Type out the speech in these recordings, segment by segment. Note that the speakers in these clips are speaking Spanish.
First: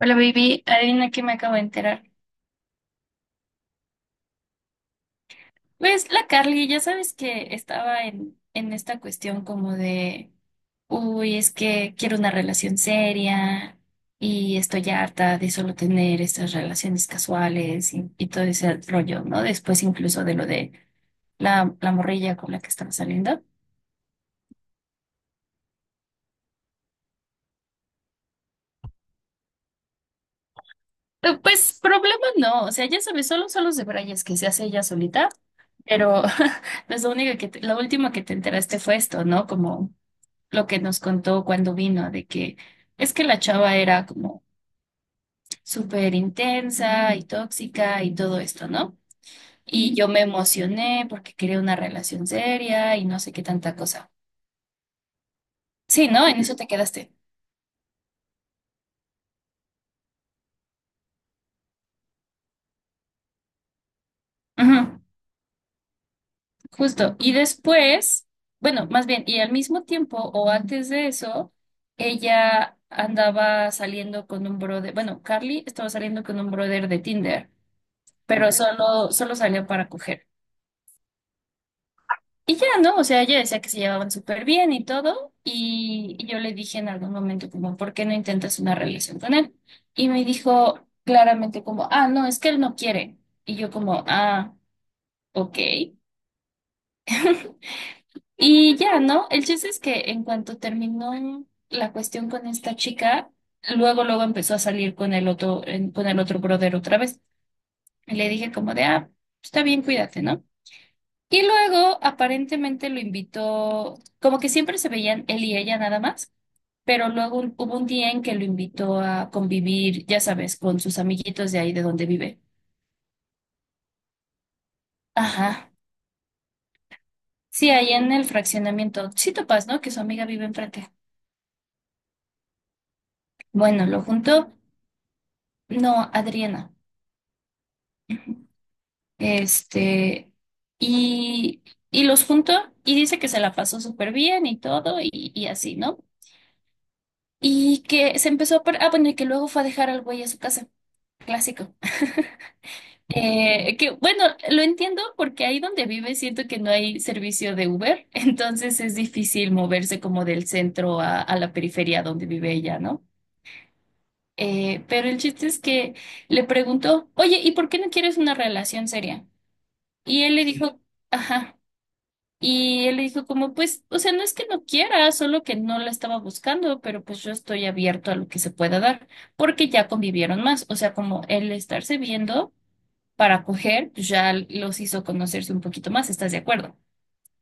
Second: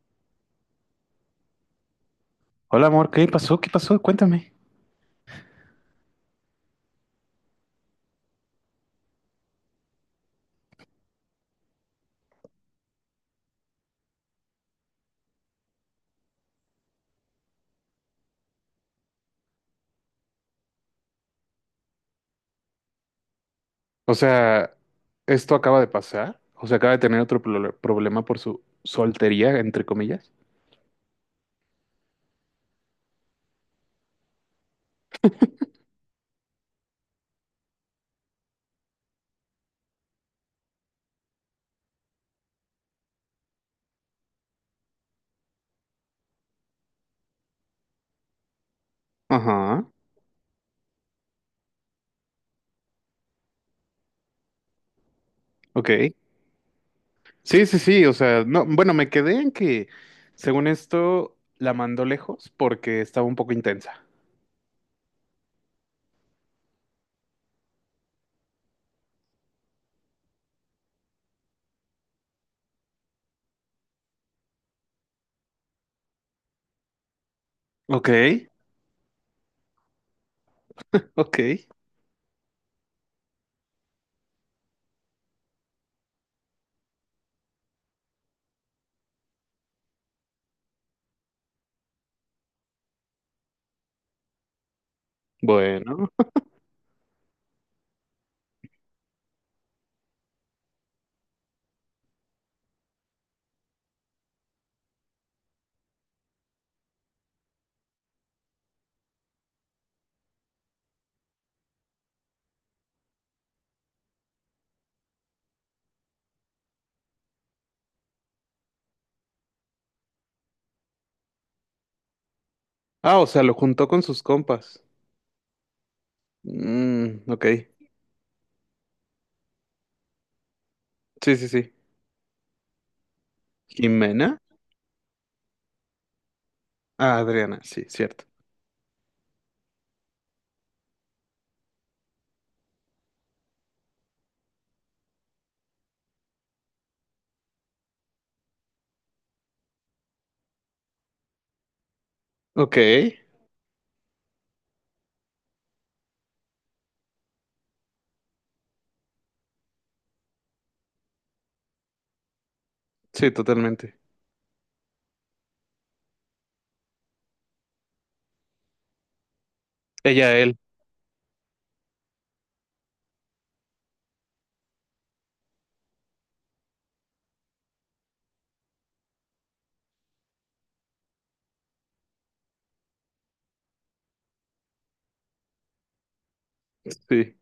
Hola, baby. Adivina que me acabo de enterar. Hola amor, ¿qué pasó? ¿Qué pasó? Cuéntame. Pues la Carly, ya sabes que estaba en esta cuestión como de, uy, es que quiero una relación seria y estoy harta de solo tener estas relaciones casuales y todo ese rollo, ¿no? Después incluso de lo de la morrilla con la que estaba saliendo. O sea, esto acaba de pasar. O sea, acaba de tener problema por su soltería, entre comillas. Pues problema no, o sea, ya sabes, solo son los de Brayes que se hace ella solita, pero pues lo único que lo último que te enteraste fue esto, ¿no? Como lo que nos contó cuando vino, de que es que la chava era como súper intensa y tóxica y todo esto, ¿no? Ajá, Y yo me emocioné porque quería una relación seria y no sé qué tanta cosa. ok. Sí, ¿no? En eso te quedaste. Sí. O sea, no, bueno, me quedé en que, según esto, la mandó lejos porque estaba un poco intensa. Ujú, justo. Y después, bueno, más bien, y al mismo tiempo o antes de eso, ella andaba saliendo con un brother, bueno, Carly estaba saliendo con un brother de Tinder, Ok. pero solo salió para coger. Ok, Y ya, ¿no? O sea, ella decía que se llevaban súper bien y todo, y yo le dije en algún momento como, ¿por qué no intentas una relación con él? Y me dijo claramente como, ah, no, es que él no quiere. Y yo como, ah, ok. bueno. Y ya, ¿no? El chiste es que en cuanto terminó la cuestión con esta chica, luego, luego empezó a salir con el otro, con el otro brother otra vez. Y le dije como de, ah, está bien, cuídate, ¿no? Y luego aparentemente lo invitó, como que siempre se veían él y ella nada más, pero luego hubo un día en que lo invitó a convivir, ya sabes, con sus amiguitos de ahí de donde vive. Ah, o sea, lo juntó con sus compas. Ajá. Mm, ok. Sí, ahí en el fraccionamiento. Sí topas, ¿no? Que su amiga vive enfrente. Sí, sí, sí. Bueno, lo Jimena. juntó, no, Adriana. Ah, Adriana, sí, cierto. Este, y, y los juntó y dice que se la pasó súper bien y todo y así, ¿no? Y que se empezó a... par- Ah, bueno, y que luego fue a dejar al güey a su casa. Clásico. Ok, Que bueno, lo entiendo porque ahí donde vive siento que no hay servicio de Uber, entonces es difícil moverse como del centro a la periferia donde vive ella, ¿no? sí, totalmente. Pero el chiste es que le preguntó, oye, ¿y por qué no quieres una relación seria? Y él Ella, le él. dijo, ajá, y él le dijo como, pues, o sea, no es que no quiera, solo que no la estaba buscando, pero pues yo estoy abierto a lo que se pueda dar, porque ya convivieron más, o sea, como él estarse viendo para coger, pues ya los hizo conocerse un poquito más, ¿estás de acuerdo? Sí.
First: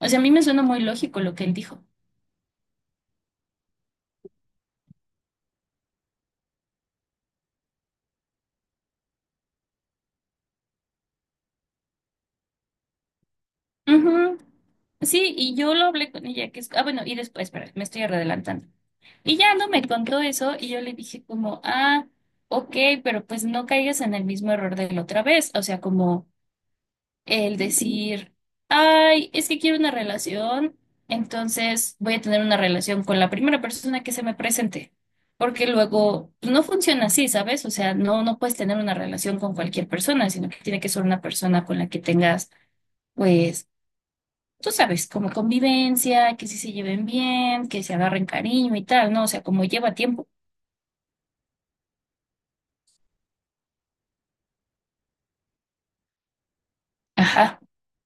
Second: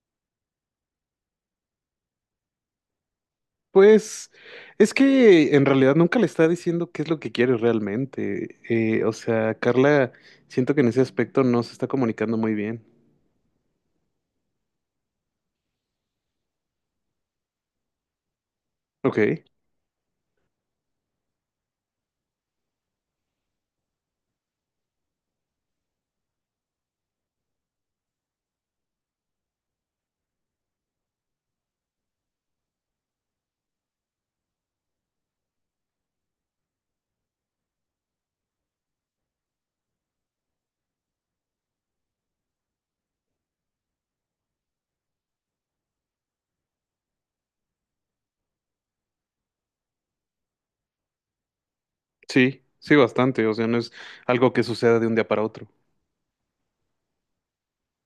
O sea, a mí me suena muy lógico lo que él dijo. Pues es que en realidad nunca le está diciendo qué es lo que quiere realmente. O sea, Carla, siento que en ese aspecto no se está comunicando muy bien. Ujú. Sí, y yo lo hablé con ella, que es, ah, bueno, y después, espera, me estoy adelantando. Y Ok, ya no me contó eso y yo le dije como, ah, ok, pero pues no caigas en el mismo error de la otra vez, o sea, como el decir, ay, es que quiero una relación, entonces voy a tener una relación con la primera persona que se me presente. Porque luego pues, no funciona así, ¿sabes? O sea, no, no puedes tener una relación con cualquier persona, sino que tiene que ser una persona con la que tengas, pues, tú sabes, como convivencia, que sí se lleven bien, que se agarren cariño y tal, ¿no? O sea, como lleva tiempo. sí, sí, bastante. O sea, no es algo que suceda de un día para otro. Ajá.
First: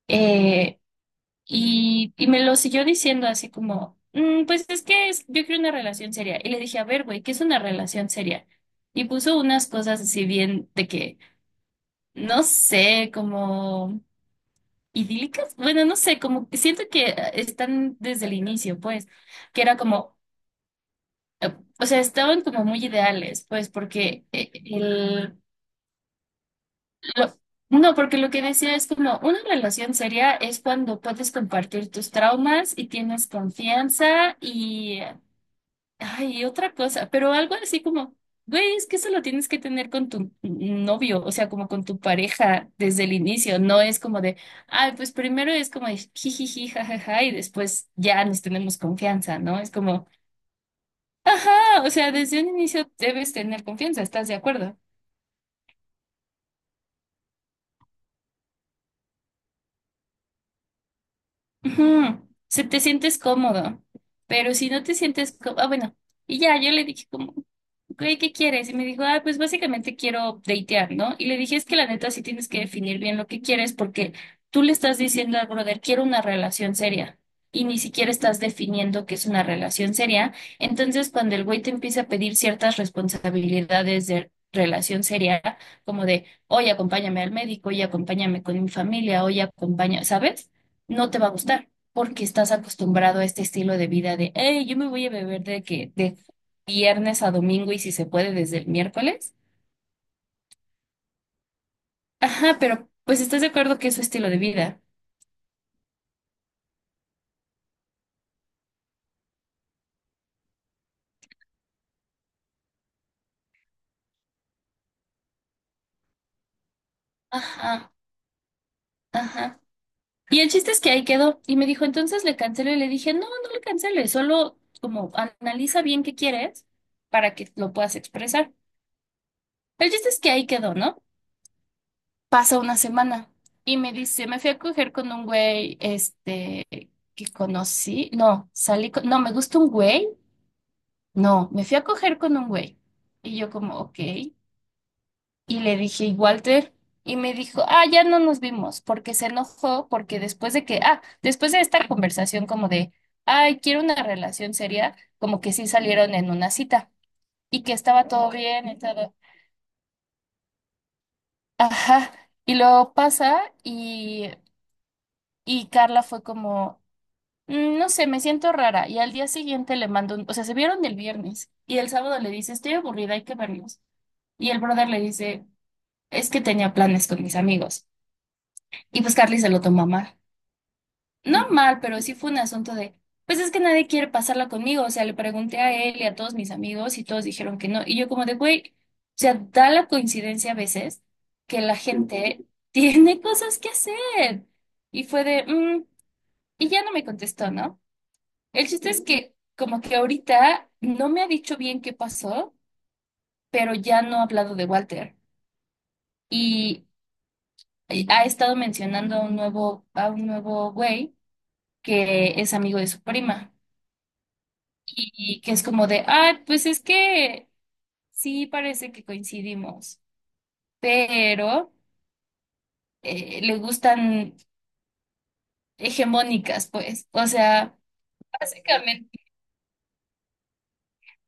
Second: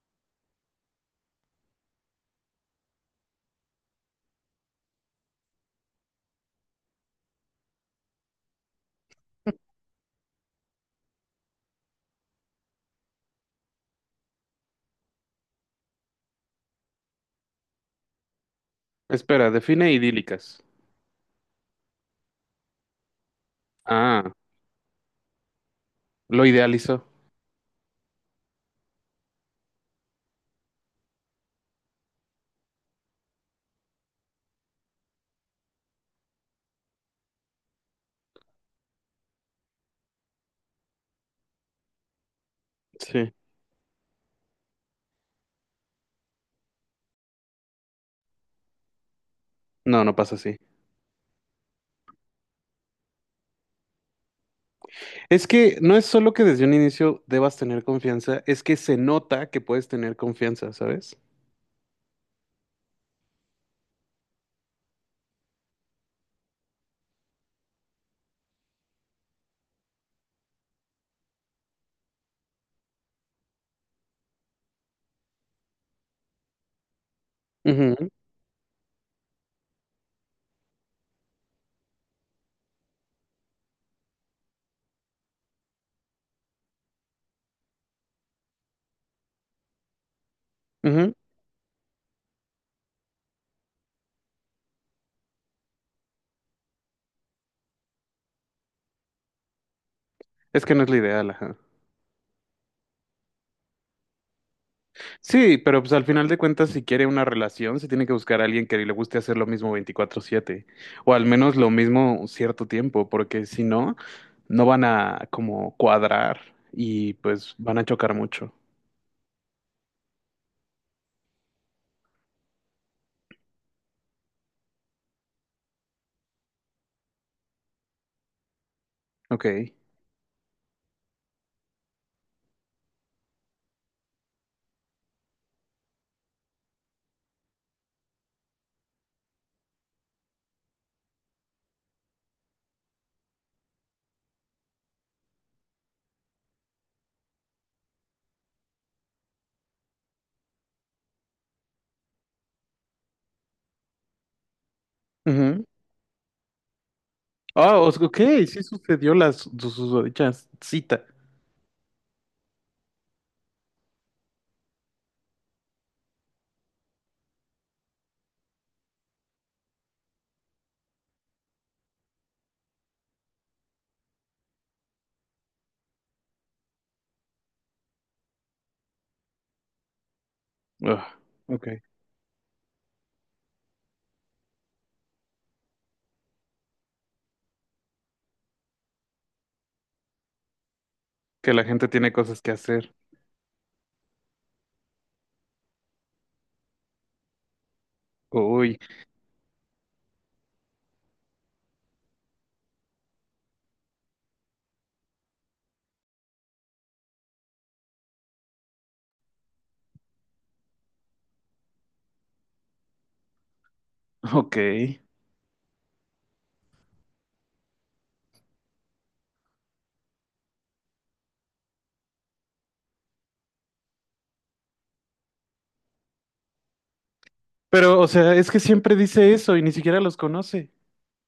Eh, y me lo siguió diciendo así como, "Mm, pues es que es- yo quiero una relación seria". Y le dije, a ver, güey, ¿qué es una relación seria? Y puso unas cosas así bien de que, no sé, como idílicas. Bueno, no sé, como que siento que están desde el inicio, pues, Espera, que era define como, idílicas. O sea, estaban como muy ideales, pues, porque Ah, el... lo idealizó. lo- no, porque lo que decía es como una relación seria es cuando puedes compartir tus traumas y tienes confianza y ay, otra cosa, pero algo así como, güey, es que eso lo tienes que tener con tu novio, o sea, como con tu pareja desde el Sí. inicio, no es como de, ay, pues primero es como de jijiji, jajaja, y después ya nos tenemos confianza, ¿no? Es No, como, no pasa así. ajá, o sea, desde un inicio debes tener confianza, ¿estás de acuerdo? Es que no es solo que desde un inicio debas tener confianza, es que se nota que puedes tener confianza, ¿sabes? Ujú. Se te sientes cómodo, pero si no te sientes cómodo, ah, bueno, y ya, yo le dije como, güey, ¿qué quieres? Y me dijo, ah, pues básicamente quiero datear, ¿no? Y le dije, es que la neta sí tienes que definir bien lo que quieres porque tú le estás diciendo al brother, quiero una relación seria y ni Ujú, siquiera estás definiendo qué es una relación seria. Entonces, cuando el güey te empieza a pedir ciertas responsabilidades de relación seria, como de, oye, acompáñame al médico, oye, acompáñame con mi familia, oye, acompáñame, ¿sabes? No ujú. te va a gustar, porque estás acostumbrado a este estilo de vida de, hey, yo me voy a beber de que de viernes a domingo y si se puede desde el miércoles. Es que no es lo ideal, ajá. Ajá, pero pues estás de acuerdo que es su estilo de vida. Sí, pero pues al final de cuentas, si quiere una relación, se tiene que buscar a alguien que le guste hacer lo mismo 24/7, o al menos lo mismo un cierto tiempo, porque si no, no van a como cuadrar y pues van a Ajá, chocar mucho. ajá. Y el chiste es que ahí quedó y me dijo, entonces le cancelo y le dije, no, no le canceles, solo como analiza bien qué quieres para que lo puedas expresar. Ok. El chiste es que ahí quedó, ¿no? Pasa una semana y me dice, me fui a coger con un güey, este, que conocí, no, salí con, no, me gusta un güey, no, me fui a coger con un güey. Y yo como, ok. Y le dije, ¿y Walter? Y me dijo, ah, ya no nos vimos, porque se enojó, porque después de que, ah, después de esta conversación como de, ay, quiero una relación seria, como que Ujú. sí salieron en una cita y que estaba Ok, todo sí bien y todo. sucedió la susodicha cita. Ajá. Y luego pasa y Carla fue como, "Mm, no sé, me siento rara". Y al día siguiente le mando un, o sea, se vieron el viernes y el sábado le dice, estoy aburrida, hay que vernos. Y el brother le dice, es que tenía planes con mis amigos. Y pues Carly se lo tomó mal. Ugh, No ok. mal, pero sí fue un asunto de, pues es que nadie quiere pasarla conmigo. O sea, le pregunté a él y a todos mis amigos y todos dijeron que no. Y yo como de, güey, o sea, da la coincidencia a veces Que que la la gente tiene cosas gente que hacer. tiene cosas que hacer. Y fue de, "Mm", y ya no me contestó, ¿no? El Uy, chiste es que como que ahorita no me ha dicho bien qué pasó, pero ya no ha hablado de Walter. Y ha estado mencionando a un nuevo güey que es amigo de su prima. ok. Y que es como de, ah, pues es que sí parece que coincidimos, pero le gustan hegemónicas, pues. O sea, Pero, o sea, es que siempre básicamente, dice eso y ni siquiera los conoce.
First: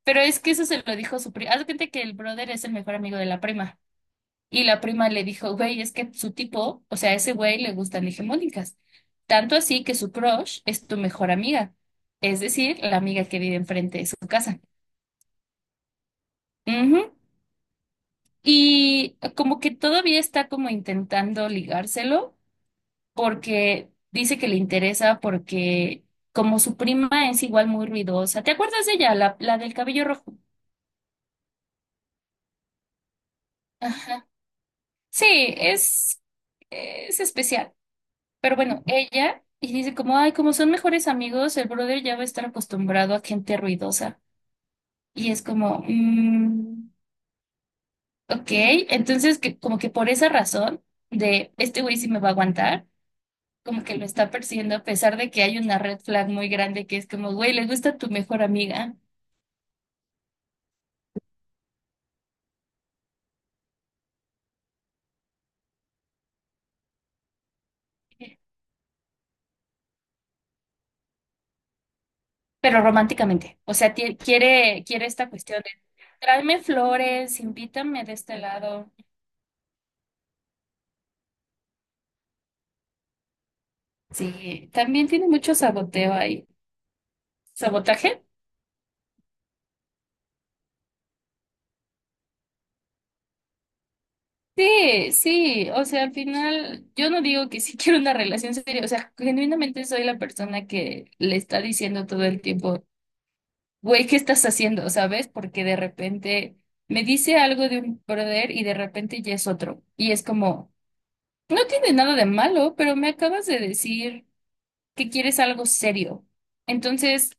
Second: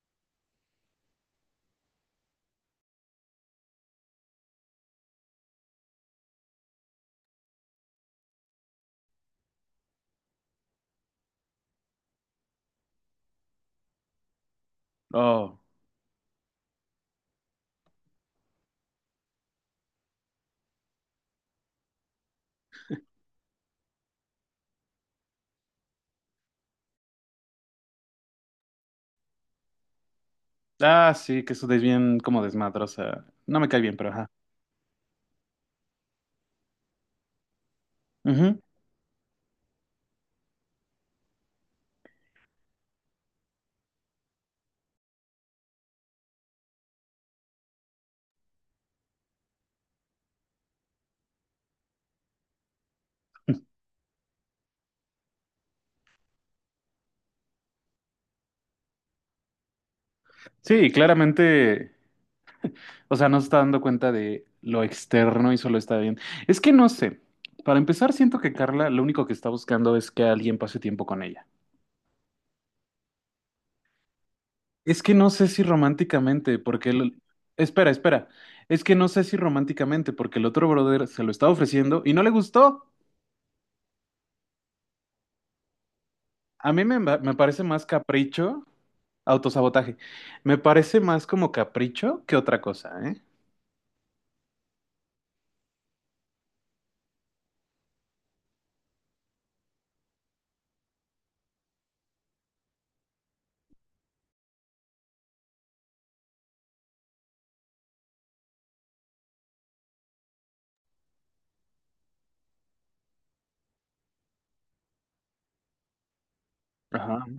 pero es que eso se lo dijo su prima. Haz de cuenta que el brother es el mejor amigo de la prima. Y la prima le dijo, güey, es que su tipo, o sea, a ese güey le gustan hegemónicas. Tanto así que su crush es tu mejor amiga, es decir, la amiga que vive enfrente de su casa. Oh. Ujú. Y como que todavía está como intentando ligárselo, porque dice que le interesa porque como su prima es igual muy ruidosa. ¿Te acuerdas de ella, la del cabello rojo? Ah, sí, que eso es bien como desmadrosa. No me cae bien, pero Ajá. ajá. Sí, es, es especial. Pero Ujú. bueno, ella y dice como, ay, como son mejores amigos, el brother ya va a estar acostumbrado a gente ruidosa. Y es como, mm, ok, entonces que, como que por esa razón de este güey sí me va a aguantar. Como que lo está persiguiendo a pesar de que hay una red flag muy grande que es como, güey, le gusta tu mejor amiga. Sí, claramente, o sea, no se está dando cuenta de lo externo y solo está bien. Es que no sé. Para empezar, siento que Carla lo único que está buscando es que alguien pase tiempo con ella. Pero románticamente. O sea, tie- quiere, Es quiere que no esta sé si cuestión de románticamente, tráeme porque el... flores, Espera, invítame de espera. este Es lado. que no sé si románticamente, porque el otro brother se lo está ofreciendo y no le gustó. Sí, también tiene mucho saboteo ahí. A mí me parece más ¿Sabotaje? capricho, autosabotaje. Me parece más como capricho que otra cosa, ¿eh? Sí, sí. O sea, al final, yo no digo que sí quiero una relación seria. O sea, genuinamente soy la persona que le está diciendo todo el tiempo, güey, ¿qué estás haciendo? ¿Sabes? Porque de repente me dice algo de un brother y de repente ya es otro. Y es como, no tiene nada de malo, pero me acabas de decir que quieres algo serio. Entonces, Ajá.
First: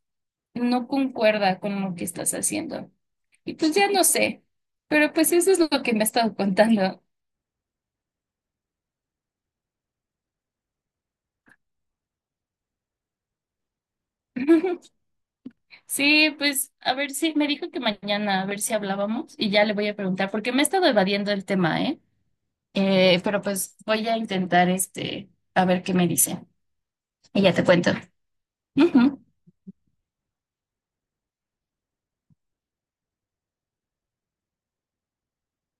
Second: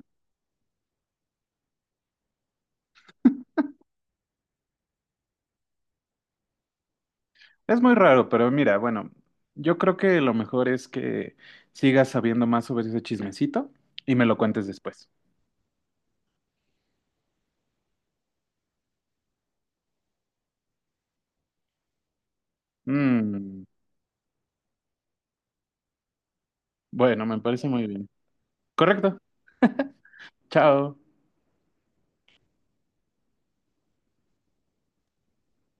no concuerda con lo que estás haciendo. Y pues ya no sé, pero pues eso es lo que me ha estado contando. Es muy raro, pero mira, bueno, yo creo que lo mejor es que sigas sabiendo más sobre ese chismecito y me lo cuentes después. Sí, pues a ver si me dijo que mañana a ver si hablábamos y ya le voy a preguntar porque me he estado evadiendo el tema, ¿eh? Pero Mm, pues voy a intentar este a ver qué me dice bueno, me y ya te parece muy cuento. bien. Correcto. Ujú. Chao.